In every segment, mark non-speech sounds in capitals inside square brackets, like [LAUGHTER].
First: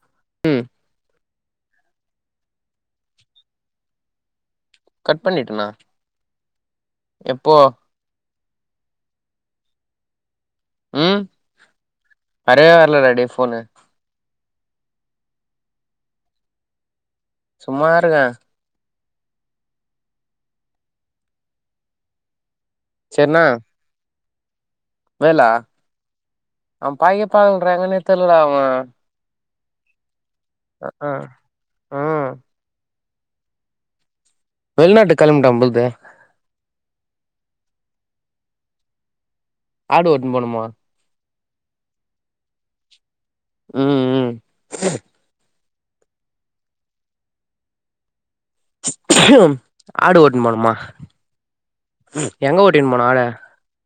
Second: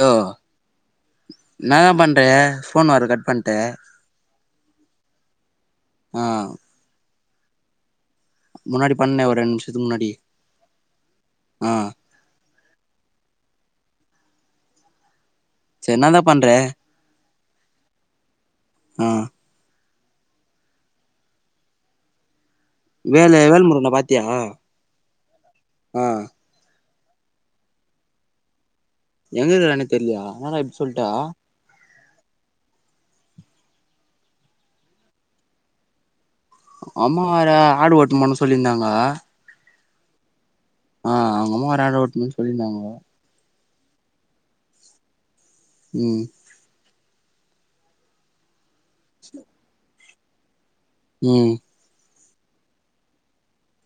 hello ம் என்னா தா பண்ற ஃபோன் ஒயர கட் பண்ட்டு கட் பண்ணிட்டனா ஆ எப்போ முன்னாடி பண்ணே ஒரு ரெண்டு நிமிஷத்துக்கு முன்னாடி ஆ அரவே வர்ல டா டேய் ஃபோனு சேர் எனா தா பண்ற சும்மாதா இருக்க ஆ செரினா வேளே வேல்முருகனா பாத்தியா வேலா ஆ அவ பைய பாக்கல எங்கன்னே தெர்ல டா அவென் எங்கங்குறனே தெர்லாயா என்னடா இப்டி சொல்ட்டா ஆ ஆ வெள்நாட்டுக்கு கிளம்பிட பொல்து அம்மா வேற ஆடு ஓட்டுனு போனோ சொல்லியிருந்தாங்க ஆடு ஓட்டுனு போணுமா ஆ அவங்க அம்மா வேற ஆட ஓட்டணும்ன்னு சொல்லிருந்தாங்க ம் ம் ஆடு ஓட்டுனு போணுமா ம் எங்க ஓட்டின்னு போனு ஆட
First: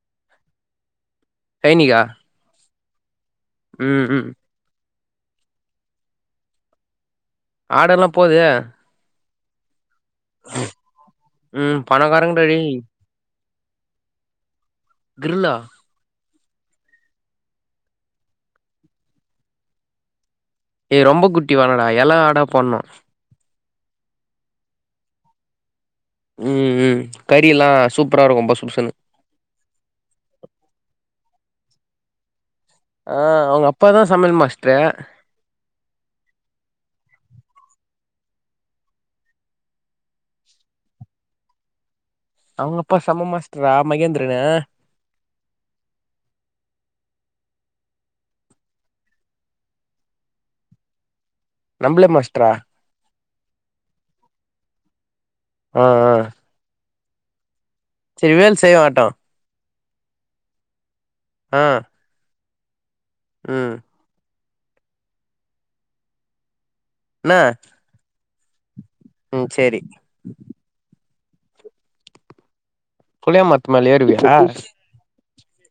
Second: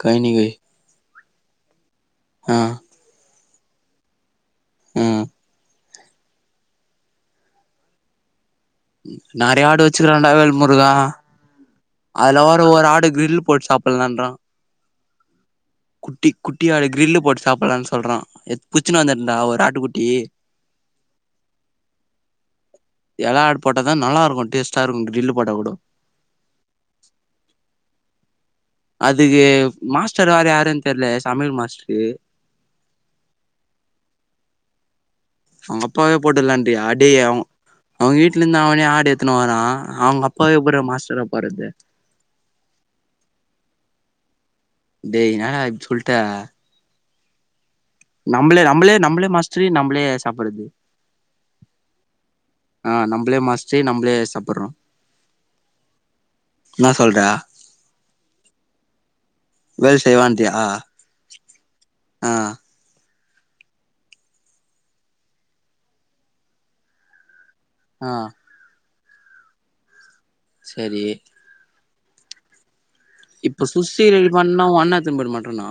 கைனிகை கைனிகா ஆ ம் ம் ம் ஆடெல்லா போது நெறையா ஆடு வச் ச்சுக்குராண்டா வேல் முருகா ம் அதுல பணக்காரங்கடா வர டேய் ஒரு ஆடு கிர்ல் போட்டு சாப்புட்லான்றா கிர்ல்லா டே குட்டி ஆடு கிரில்லு போட்டு சாப்புல்லான் சொல்றா எ புட்ச்சுனு வந்துர்டா ஒரு ஆட்டு குட்டி ஏ ரொம்ப குட்டி வேணான்டா எல ஆடா போட்ணு எல ஆடு போட்ட தா நல்லா இருக்கு டேஸ்ட்டா இருக்கு கிர்ல் போட்டா கூட ம் ம் கறியெல்லா சூப்பரா இருக்கு பொசு புசுன்னு அதுக்கு மாஸ்டர் வேற யாருன்னு தெர்லயே சமையல் மாஸ்ட்ரு ஆ அவுங்க அப்பா தா சமையல் மாஸ்ட்ரு அவுங்க அப்பாவே போட்ருலான்றியா டே அவுங்க அவுங்க வீட்லந்து அவனே ஆடு எடுத்துன்னு வரா அவுங்க அப்பாவே எப்புட்ற மாஸ்டரா போட்றது அவுங்க அப்பா செம்ம மாஸ்ட்ருடா மகேந்திரனு டேய் என்னடா இப்டி சொல்ட்ட நம்பளே நம்பளே நம்பளே மாஸ்ட்ரு நம்பளே சாப்புறது நம்பளே மாஸ்ட்ரா அ நம்பளே மாஸ்ட்ரு நம்பளே சாப்புட்றோ அ ஆ என்னா சொல்ற செரி வேல் செய்ய வர்டோ வேல் செய்வான்டியா அ அ ம் இன்ன அ ம் சேரி செரி புளிய இப்ப மரத்து மேல சுசி ரெடி ஏறுவியா பண்ணா ஓ அண்ணே எட்த்துனு போய்ட மாட்டானா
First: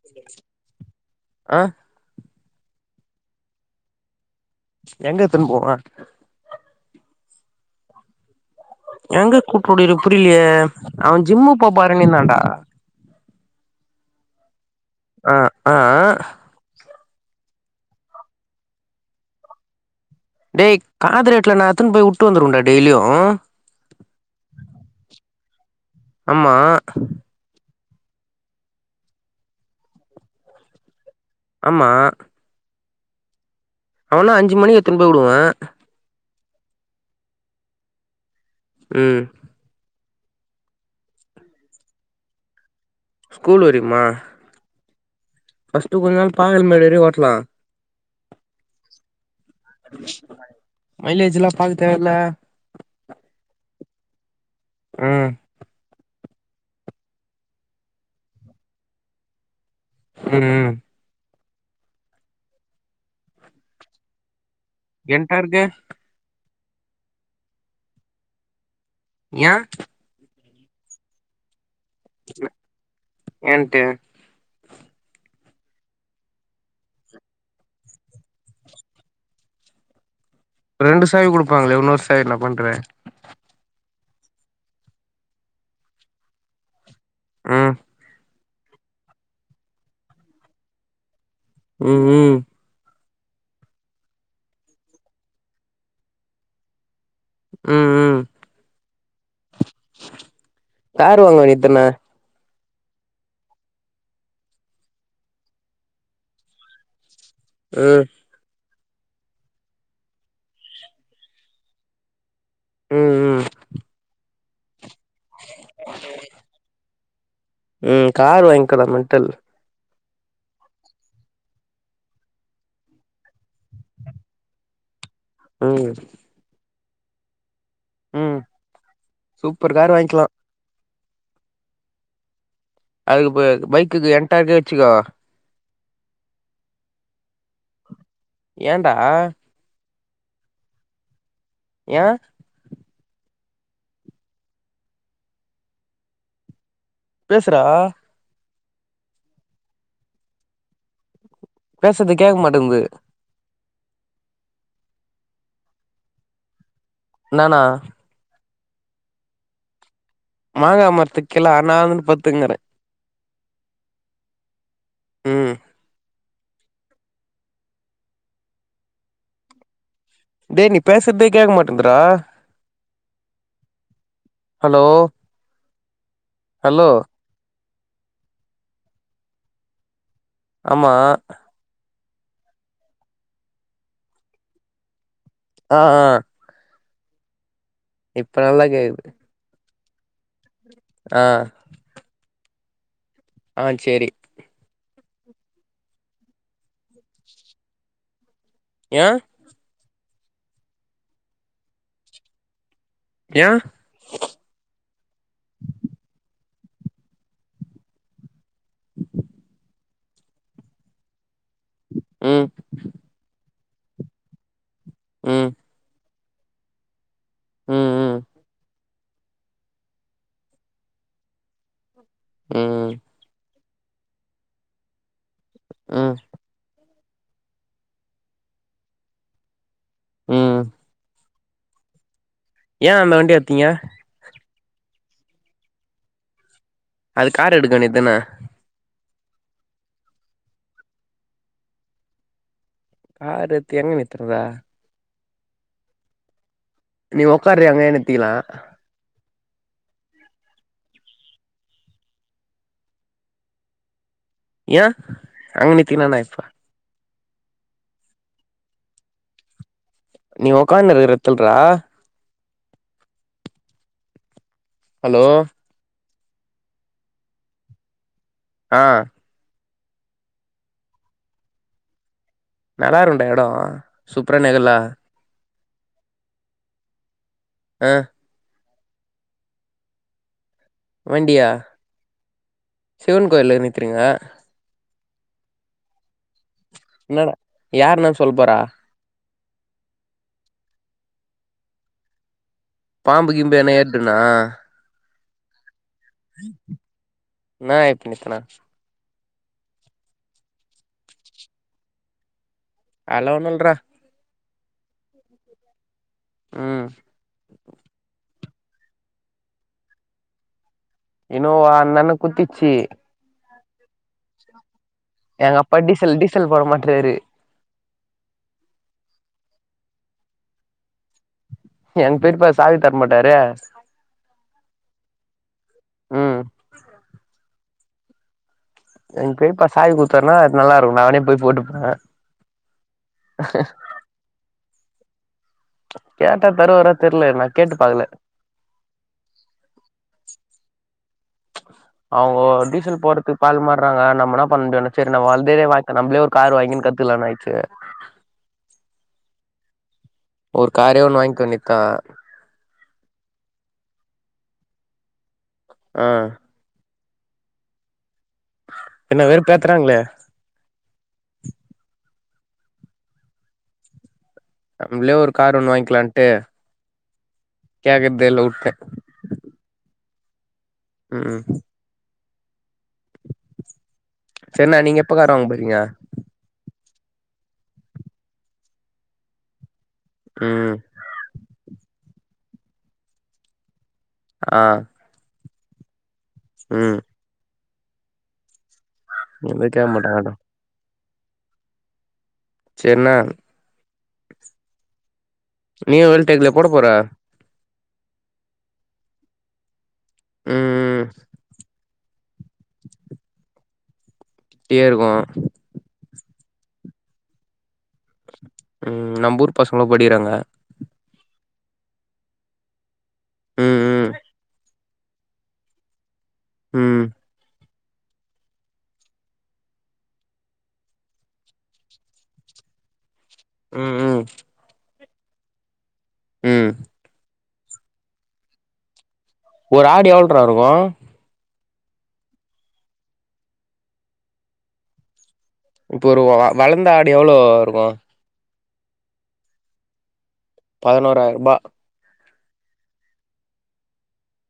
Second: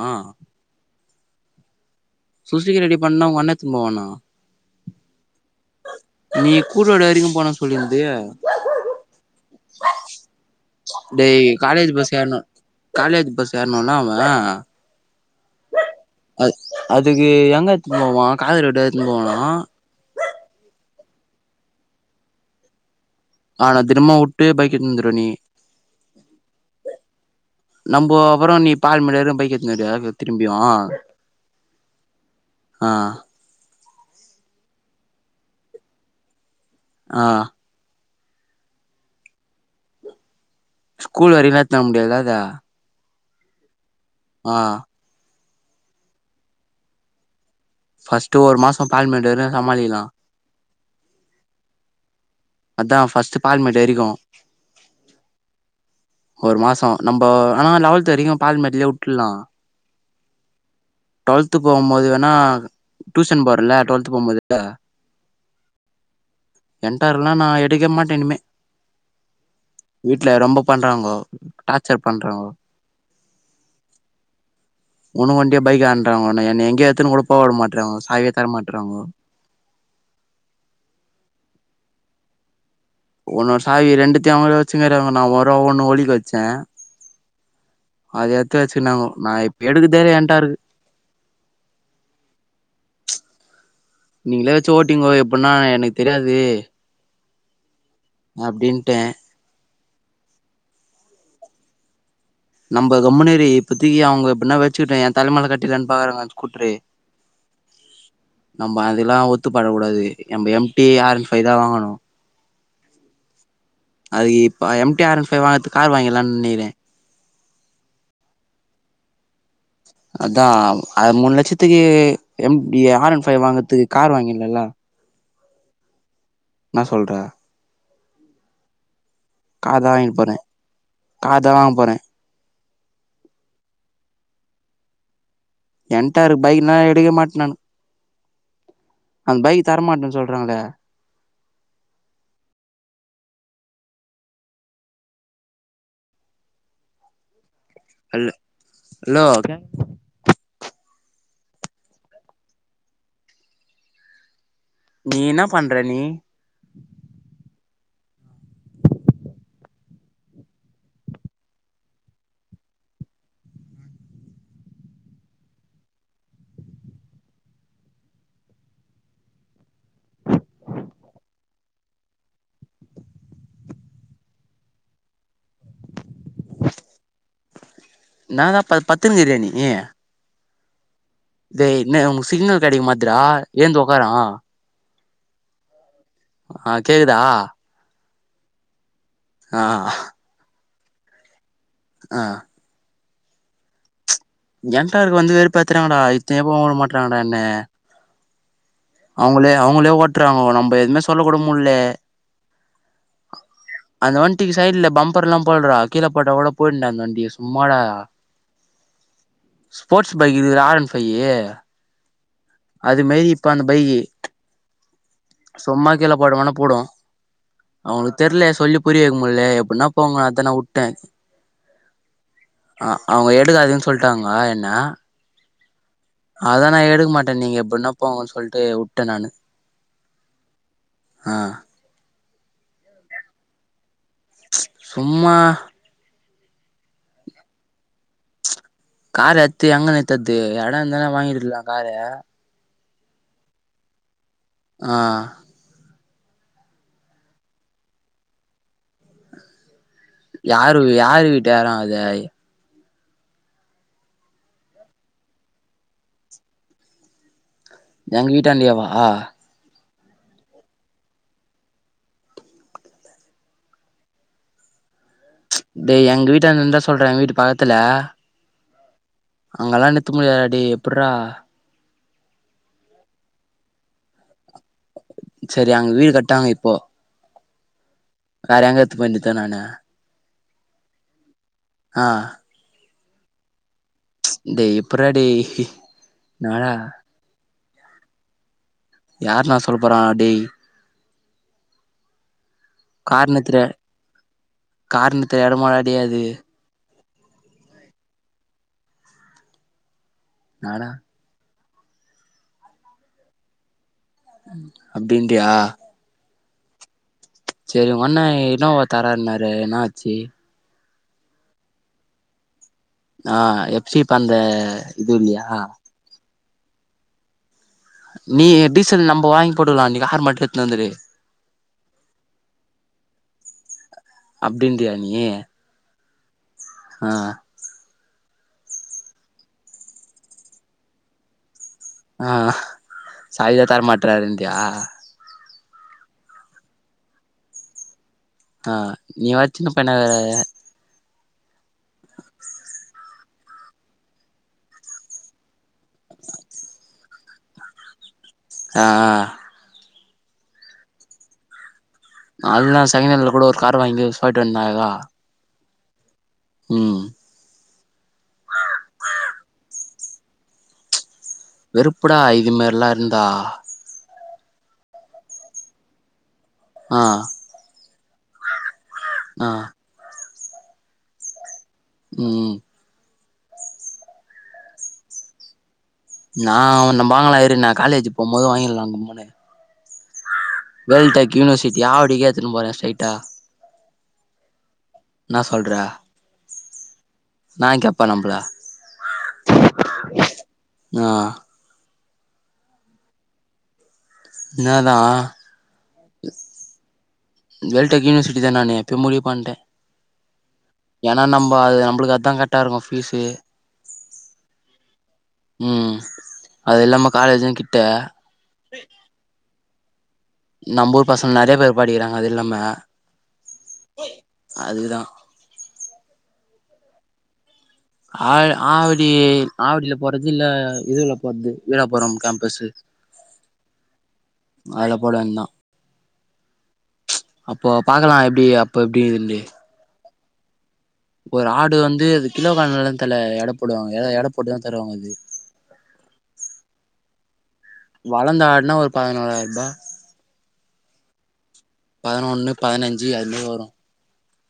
அ சுசிகி ரெடி பண்ணா ஒங்க அண்ணே எட்த்துனு போவானா எங்க எத்துன் போவா நீ கூடலூர் வரைக்கு போனுன் சொல்லி இருந்தது எங்க கூப்டுடிரு புரியிலியே அவன் டேய் ஜிம்மு காலேஜ் பஸ் ஏறனு போப்போறேனிங்ணான்டா காலேஜ் பஸ் ஏர்னுன்ன அவன் ஆ அ அ அது அதுக்கு எங்க எத்துனு போவா காய்கறிகள் வெட்ட எத்துனு போவானா டேய் காதரேட்ல நா எத்துன் போய் உட்டு வந்துருவேன்டா டெய்லியு அ தினமு வுட்டு பைக் எத்துனு வந்துருவ நீ ஆமா நம்போ அப்பறோ நீ பால்மேடு வரையு பைக் எத்துனு வருவியா திரும்பியு ஆமா அ அ அவன அஞ்சு மணி எத்துன் போய் உடுவே அ ம் கூல் வரையுல எத்துனு வர முடியாதுல அத ஸ்கூல் வரையுமா அ ஃபஸ்ட்டு கொஞ்சநாள் பால் இந்மேறியே ஓட்லா ஃபஸ்ட்டு ஒரு மாச பால்மேடேற்னா சமாளிக்லா மைலேஜ்லா பாக்கு தேவல்ல அதான் ஃபஸ்ட்டு பால்மேடேரிக்கு ம் ஒரு மாசோ நம்போ ஆனா லெவல்த் வரைக்கு பால்மேட்லயே வுட்ருல்லா ம் டு்வல்த்து போம்போது வேணா டூஷன் போறல்ல டு்வல்த்து போம்போது என்ட்டருக்கே என்டார்குணா நா எடுக்கவே மாட்டே இனிமே ஏ வீட்ல ரொம்ப பண்றாங்கோ டார்ச்சர் பண்றாங்கோ ஏன்ட்டு உனுக்கு ஒண்டிய பைக் ஆன்றாங்கோ என்னய எங்கயு எடுத்துன்னு கூட போவுட மாட்டறாங்கோ சாவியே தர மாட்டேறாங்கோ ரெண்டு சாவி் குடுப்பாங்களே ஒன்னொரு சாவி என்ன பண்ற ஒன்னோறு சாவி ரெண்டுத்தியு அவங்களே வச்சு கிறாங்கோ நா ஒரு ஒண்ணு ஒலிக்கு வச்சே ம் அத எத்து வச்சுனாங்கோ நா இப்ப எடுக்கறதேல்ல ஏன்டாருக்கு ம் ம் நீங்களே வச்சு ஓட்டீங்கோ எப்பன்னா எனக்கு தெரியாது ம் ம் அப்டின்ட்டே காரு வாங்கவேண்டியதான நம்ப கம்முனுரு இப்பத்திக்கி அவுங்க எப்பின்னா வச்சுக்கிட்டோ எ தலமேல கட்டிலான்னு பாக்கறாங்க அந்த ஸ்கூட்டுரு ம் நம்ப அதெல்லா ஒத்துப்படக்கூடாது நம்ப M T R one five தா வாங்கணு ம் ம் அதுகு இப்ப M T R one five வாங்கறதுக்கு கார் வாங்கிலானு நினிகிறே ம் கார் வாங்கிகுடா மென்டல் அதா அந்த மூணு லட்சத்துக்கு M T R one five வாங்கறதுக்கு கார் வாங்கில்லால ம் என்னா சொல்ற ம் சூப்பர் கார் தா வாங்கிக வாங்கிக்கலா போறே கார் தா வாங்க போறே அதுக்கு இப்ப பைக்குக்கு எண் [UNINTELLIGIBLE] வச்சுக்கோ என்டாரு பைக்ன்னா எடுக்கவே மாட்டேனான்னு ஏன்டா அந்த பைக்கு தரமாட்டேன்னு சொல்றாங்க ஏ பேசுறா ஹல் ஹலோ பேசுறது கேக்க மாட்டேங்குது நீ இன்னா பண்ற நீ நானா மாங்கா மரத்துக்கீல அன்னாந்துடு பத்துங்கீற ம் டேய் நீ பேசறதே கேக்க மாட்டேந்துரா ஹலோ ஹலோ இன்னாதா ப பத்தூனு கீரியா நீ ஆமா டேய் என்ன உனக்கு சிக்னல் கெடைக்கமாட்டுதுரா ஏந்து ஒக்காரா ஆ ஆ ஆ கேக்குதா இப்ப நல்லா கேக்குது ஆ ஆஹ் ஆஹ் ஆ செரி என்டா இருக்கு வந்து வேறு பாத்துறாங்களடா எத்துனே போக வுட மாட்றாங்கடா என்ன ஏ அவுங்களே அவுங்களே ஓட்றாங்க நம்ம எதுவுமே சொல்ல கூட முட்ல ஏ அந்த வண்டிக்கு சைடுல பம்பர்லா போடுறா கீழே பட்டா கூட போயிடோடா அந்த வண்டி சும்மாடா ஸ்போர்ட்ஸு பைக்குதுல ஆர் ஒண் ஃபையி ம் அது மேரி இப்ப அந்த பைகு ம் சும்மா கீழ போடுவோனா போடோ ம் அவங்குளுக்கு ம் தெர்லே சொல்லி புரிய வெய்க்க முட்ல எப்டீன்னா போங்க அதா நா வுட்டே ஆ ம் அவுங்க எடுக்காதன்னு சொல்ட்டாங்க என்ன ம் அதா நா எடுக்க மாட்டே நீங்க எப்டீன்னா போங்கன்னு சொல்ட்டு வுட்டே நானு உம் ஆ ஏ அந்த வண்டிய எத்தீங்க சும்மா அது கார் எடுக்க வேண்டிய தானே காரு எத்து எங்க நித்தர்து எடோ இர்ந்துனா வாங்கிருக்கலா காரு காரு எத்து எங்க நித்துறதா ஆஹ் நீ ஒக்காரயே அங்கயே நித்திக்கலா யாரு யாரு வீட்டு யெடோ அது ஏ அங்க நித்திக்குனானா யிப்போ எங்க வீட்டாண்டியேவா நீ ஒக்காந் இருக்க எருத்தல்ரா ஹலோ டேய் எங்க வீட்டான்ட இருந்தா சொல்ற எங்க வீட்டு பக்கத்துல ஆ அங்கல்லா நிறுத்த முடியாதுடா டேய் எப்பர்றா நல்லா இருக்குண்டா எடோ சூப்பர நெகலா சேரி அங்க வீடு கட்டாங்க இப்போ அ வேற எங்க எத்து போய் நிருத்த நானு வண்டியா ஆ சிவன் கோயில்ல நிர்திருங்க டேய் எப்பிறா டேய் எனடா என்னா டா யார் என்ன சொல்ப் போரா யார்னா சொல்ல போறா டேய் பாம்பு கார் கீம்பு நிறுத்துற எனா ஏர்டுன்னா கார் நிருத்த எடமாடா டேய் அது நா எப்ப நித்தனா நாடா அதுலா ஒன்னுல்றா அப்டின்டுயா ம் சேரி உங்கண்ணா இனோவா தரேன்னாரே என்னாச்சி இனோவா அந்த அண்ண‌ குத்திச்சு ஆ எப் சிப் அந்த எங்க அப்பா டீசல் டீசல் போட மாட்றாரு நீ டீசல் நம்ம வாங்கி போட்டுகலா நீ கார் மட்டு எடுத்துனு வந்துரு எங் பெரிப்பா சாவி தரமாட்டாரே அப்டின்றியா நீ ம் ஆ எங் பெரிப்பா சாவி குடுத்தார்னா அது நல்லாருக்கு நானே போய் போட்டுப ஆ சாவிய தர மாட்றாருன்றியா கேட்டா தருவரா தெர்ல நா கேட்டு பாக்கல ஆ நீ வச்சுனு பண அவுங்கோ டீசல் போறதுக் பால் மார்றாங்க நம்ம எனா பண்து சேரி நம்ம வந்ததே வாங் நம்ளே ஒரு காரு வாங்கினு கத்துலானு ஆய்சு ஆ ஒரு காரே ஒன்னு வாங்கிக்க வேனித்தா அதுதா செகன்னல்ல கூட ஒரு கார் வாங்கி சொல்டு வந்தா [UNINTELLIGIBLE] ஆ ம் என்ன வெறுப்பேத்துறாங்ளே வெறுப்புடா இது மாரிலா இருந்தா நம்ளே ஒரு கார் ஒண்ணு வாங்கிலான்ட்டு ஆ கேக்ரத்தே இல்ல உட்டே ஆ ம் ம் செர்ண்ண நீங்க எப்ப கார் வாங்க போறீங்க நா ஒன்னு வாங்கலா இரு நா காலேஜீ போம் போது வாங்கில்லா நம் மோனு ம் வேல்டாக்கீ யுனிவர்சிட்டி ஆவடிக்கே திரும்போரே ஸ்டைட்டா ஆ இன்நா சொல்ற ம் நா கேப்பா நம்பள எனகே மடாடு ஆ செர்ன்ன என்னதா நீயு வேல் டேக்லயா போட போற வேல்டாக் யுனிவர்சிட்டி தா நானு எப்யோ முடிவ் பண்டே ம் ம் ஏனா நம்ப அது நம்ப்ளுக்கு அதா கரெட்டா இருக்கு பீஸு அப்டியே இருக்கு ம் அது இல்லாம காலேஜு கிட்ட ம் நம்பூர் பசங்களு படிக்றாங்க நம்பூர் பசங்க நெறைய பேர் படிக்கிறாங்க அது இல்லாம ம் அதுக்தா ம் ஆ ஆவடி ஆவடில போறதுல்ல இதுல போறது வீராபுரம் கேம்பஸு ம் ம் அதுல போட வேண்தா ம் அப்போ பாக்கலா எப்டி அப்ப எப்டி ன்னுது ஒரு ஆடு எவ்ள்ட்ரா இருக்கு ஒரு ஆடு வந்து அது கிலோ கணக்கு தல எடப்போடுவாங்க எடப்போட்டுதா தருவாங்க அது இப்போ ஒரு வளந்த ஆடு எவ்ளோ இருகு வளந்த ஆடுனா ஒரு பதினோறாயிர்பா பதினோறாயிர்பா பதினொன்னு பதினஞ்சு அதுமேரி வரு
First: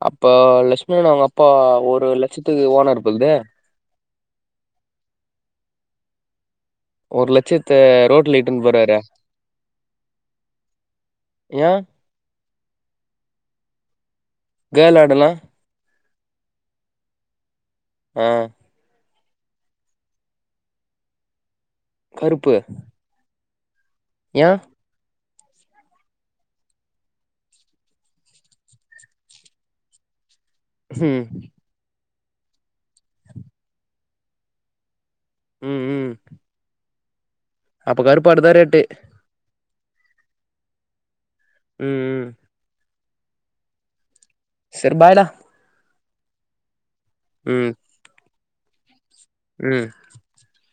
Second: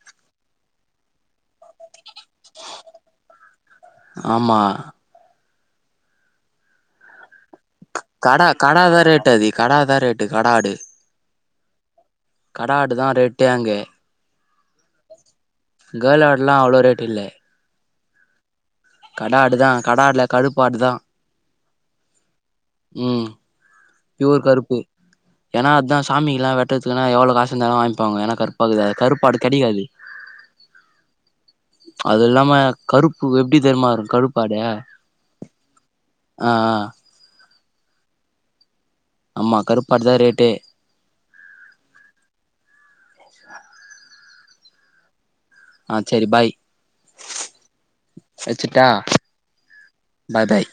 அப்ப லஷ்மனன் அவுங்க அப்பா ஒரு லட்ச்த்துக்கு ஓனர்ப்போல்தே ஆமா ஒரு லச்சத்து கடா கடா தா ரேட்டு அதி கடா தா ரேட்டு கடா ஆடு ஏ கடா ஆடு தா ரேட்டே அங்கே கேள் ஆடுலா கேள் ஆடுலா அவ்ளோ ரேட் இல்ல ஆ கடா ஆடு தா கடா ஆடுல கடுப்பாடு தா கருப்பு ம் ப்யூர் ஏ கருப்பு ஏனா அத்தான் சாமிலா வெட்றதுக்குன்னா எவ்ளோ காசுந்தாலு வாங்க்ப்பாங்க ஏனா கருப்பாக்குது கருப்பாடு கெடிக்காது ம் அதுல்லாம கருப்பு எப்டி தெர்மாருக்கும் கருப்பாடு ஆ ம் ம் ஆ அப்ப கருப்பாடு தா ரேட்டு அம்மா கருப்பாடு தா ரேட்டே ம் ம் செர் பாய்டா ஆ செரி பாய் ம் வெச்சிட்டா ம் பாய் பாய்